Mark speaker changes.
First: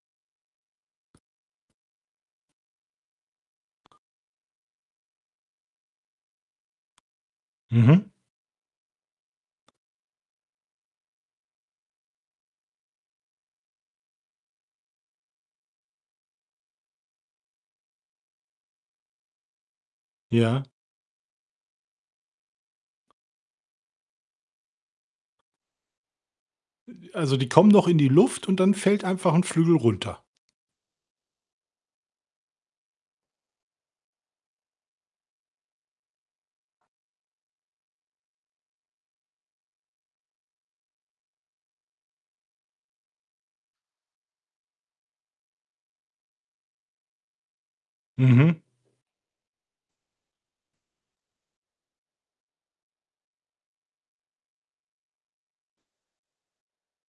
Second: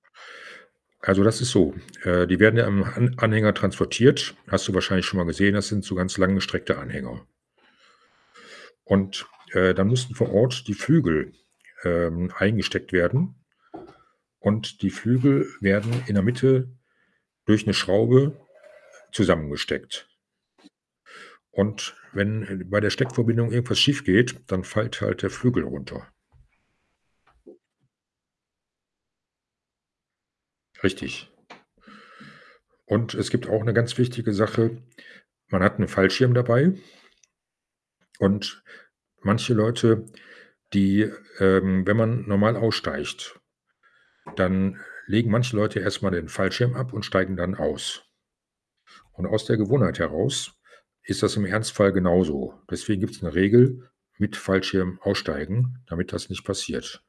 Speaker 1: Also, das ist so, äh, die werden ja am han Anhänger transportiert. Hast du wahrscheinlich schon mal gesehen, das sind so ganz lang gestreckte Anhänger.
Speaker 2: Mhm.
Speaker 1: Und, äh, da mussten vor Ort, die Flügel, ähm, eingesteckt werden und die Flügel, werden in der Mitte, durch 'ne Schraube, zusammengesteckt.
Speaker 2: Ja.
Speaker 1: Und wenn, ähm, bei der Steckverbindung, irgendwas schiefgeht, dann fällt halt der Flügel runter.
Speaker 2: Also, die kommen noch in die Luft, und dann fällt einfach 'n Flügel runter?
Speaker 1: Richtig. Und es gibt auch 'ne ganz wichtige Sache. Man hat 'ne Fallschirm dabei und, manche Leute, die, ähm wenn man normal aussteigt, dann, legen manche Leute erst mal den Fallschirm ab und steigen dann aus.
Speaker 2: Mhm.
Speaker 1: Und aus der Gewohnheit heraus, ist das im Ernstfall genau so. Deswegen gibt's 'ne Regel: „Mit Fallschirm aussteigen!“, damit das nicht passiert.